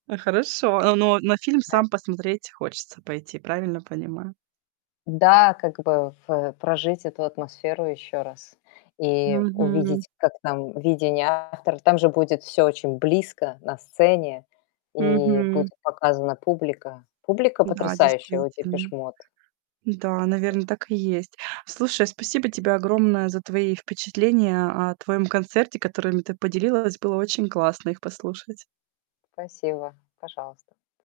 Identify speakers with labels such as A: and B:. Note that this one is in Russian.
A: А, хорошо, а, но на фильм
B: Да.
A: сам посмотреть хочется пойти. Правильно понимаю?
B: Да, как бы, ф э, прожить эту атмосферу еще раз и
A: Мгм.
B: увидеть, как там видение автор Там же будет всё очень близко на сцене и будет
A: Мгм.
B: показана публика. Публика
A: Да,
B: потрясающая у
A: действительно.
B: Depeche Mode.
A: Да,
B: Вот.
A: наверно, так и есть. Слушай, спасибо тебе огромное за твои впечатления о твоем концерте, которыми ты поделилась. Было очень классно их послушать.
B: Спасибо. Пожалуйста.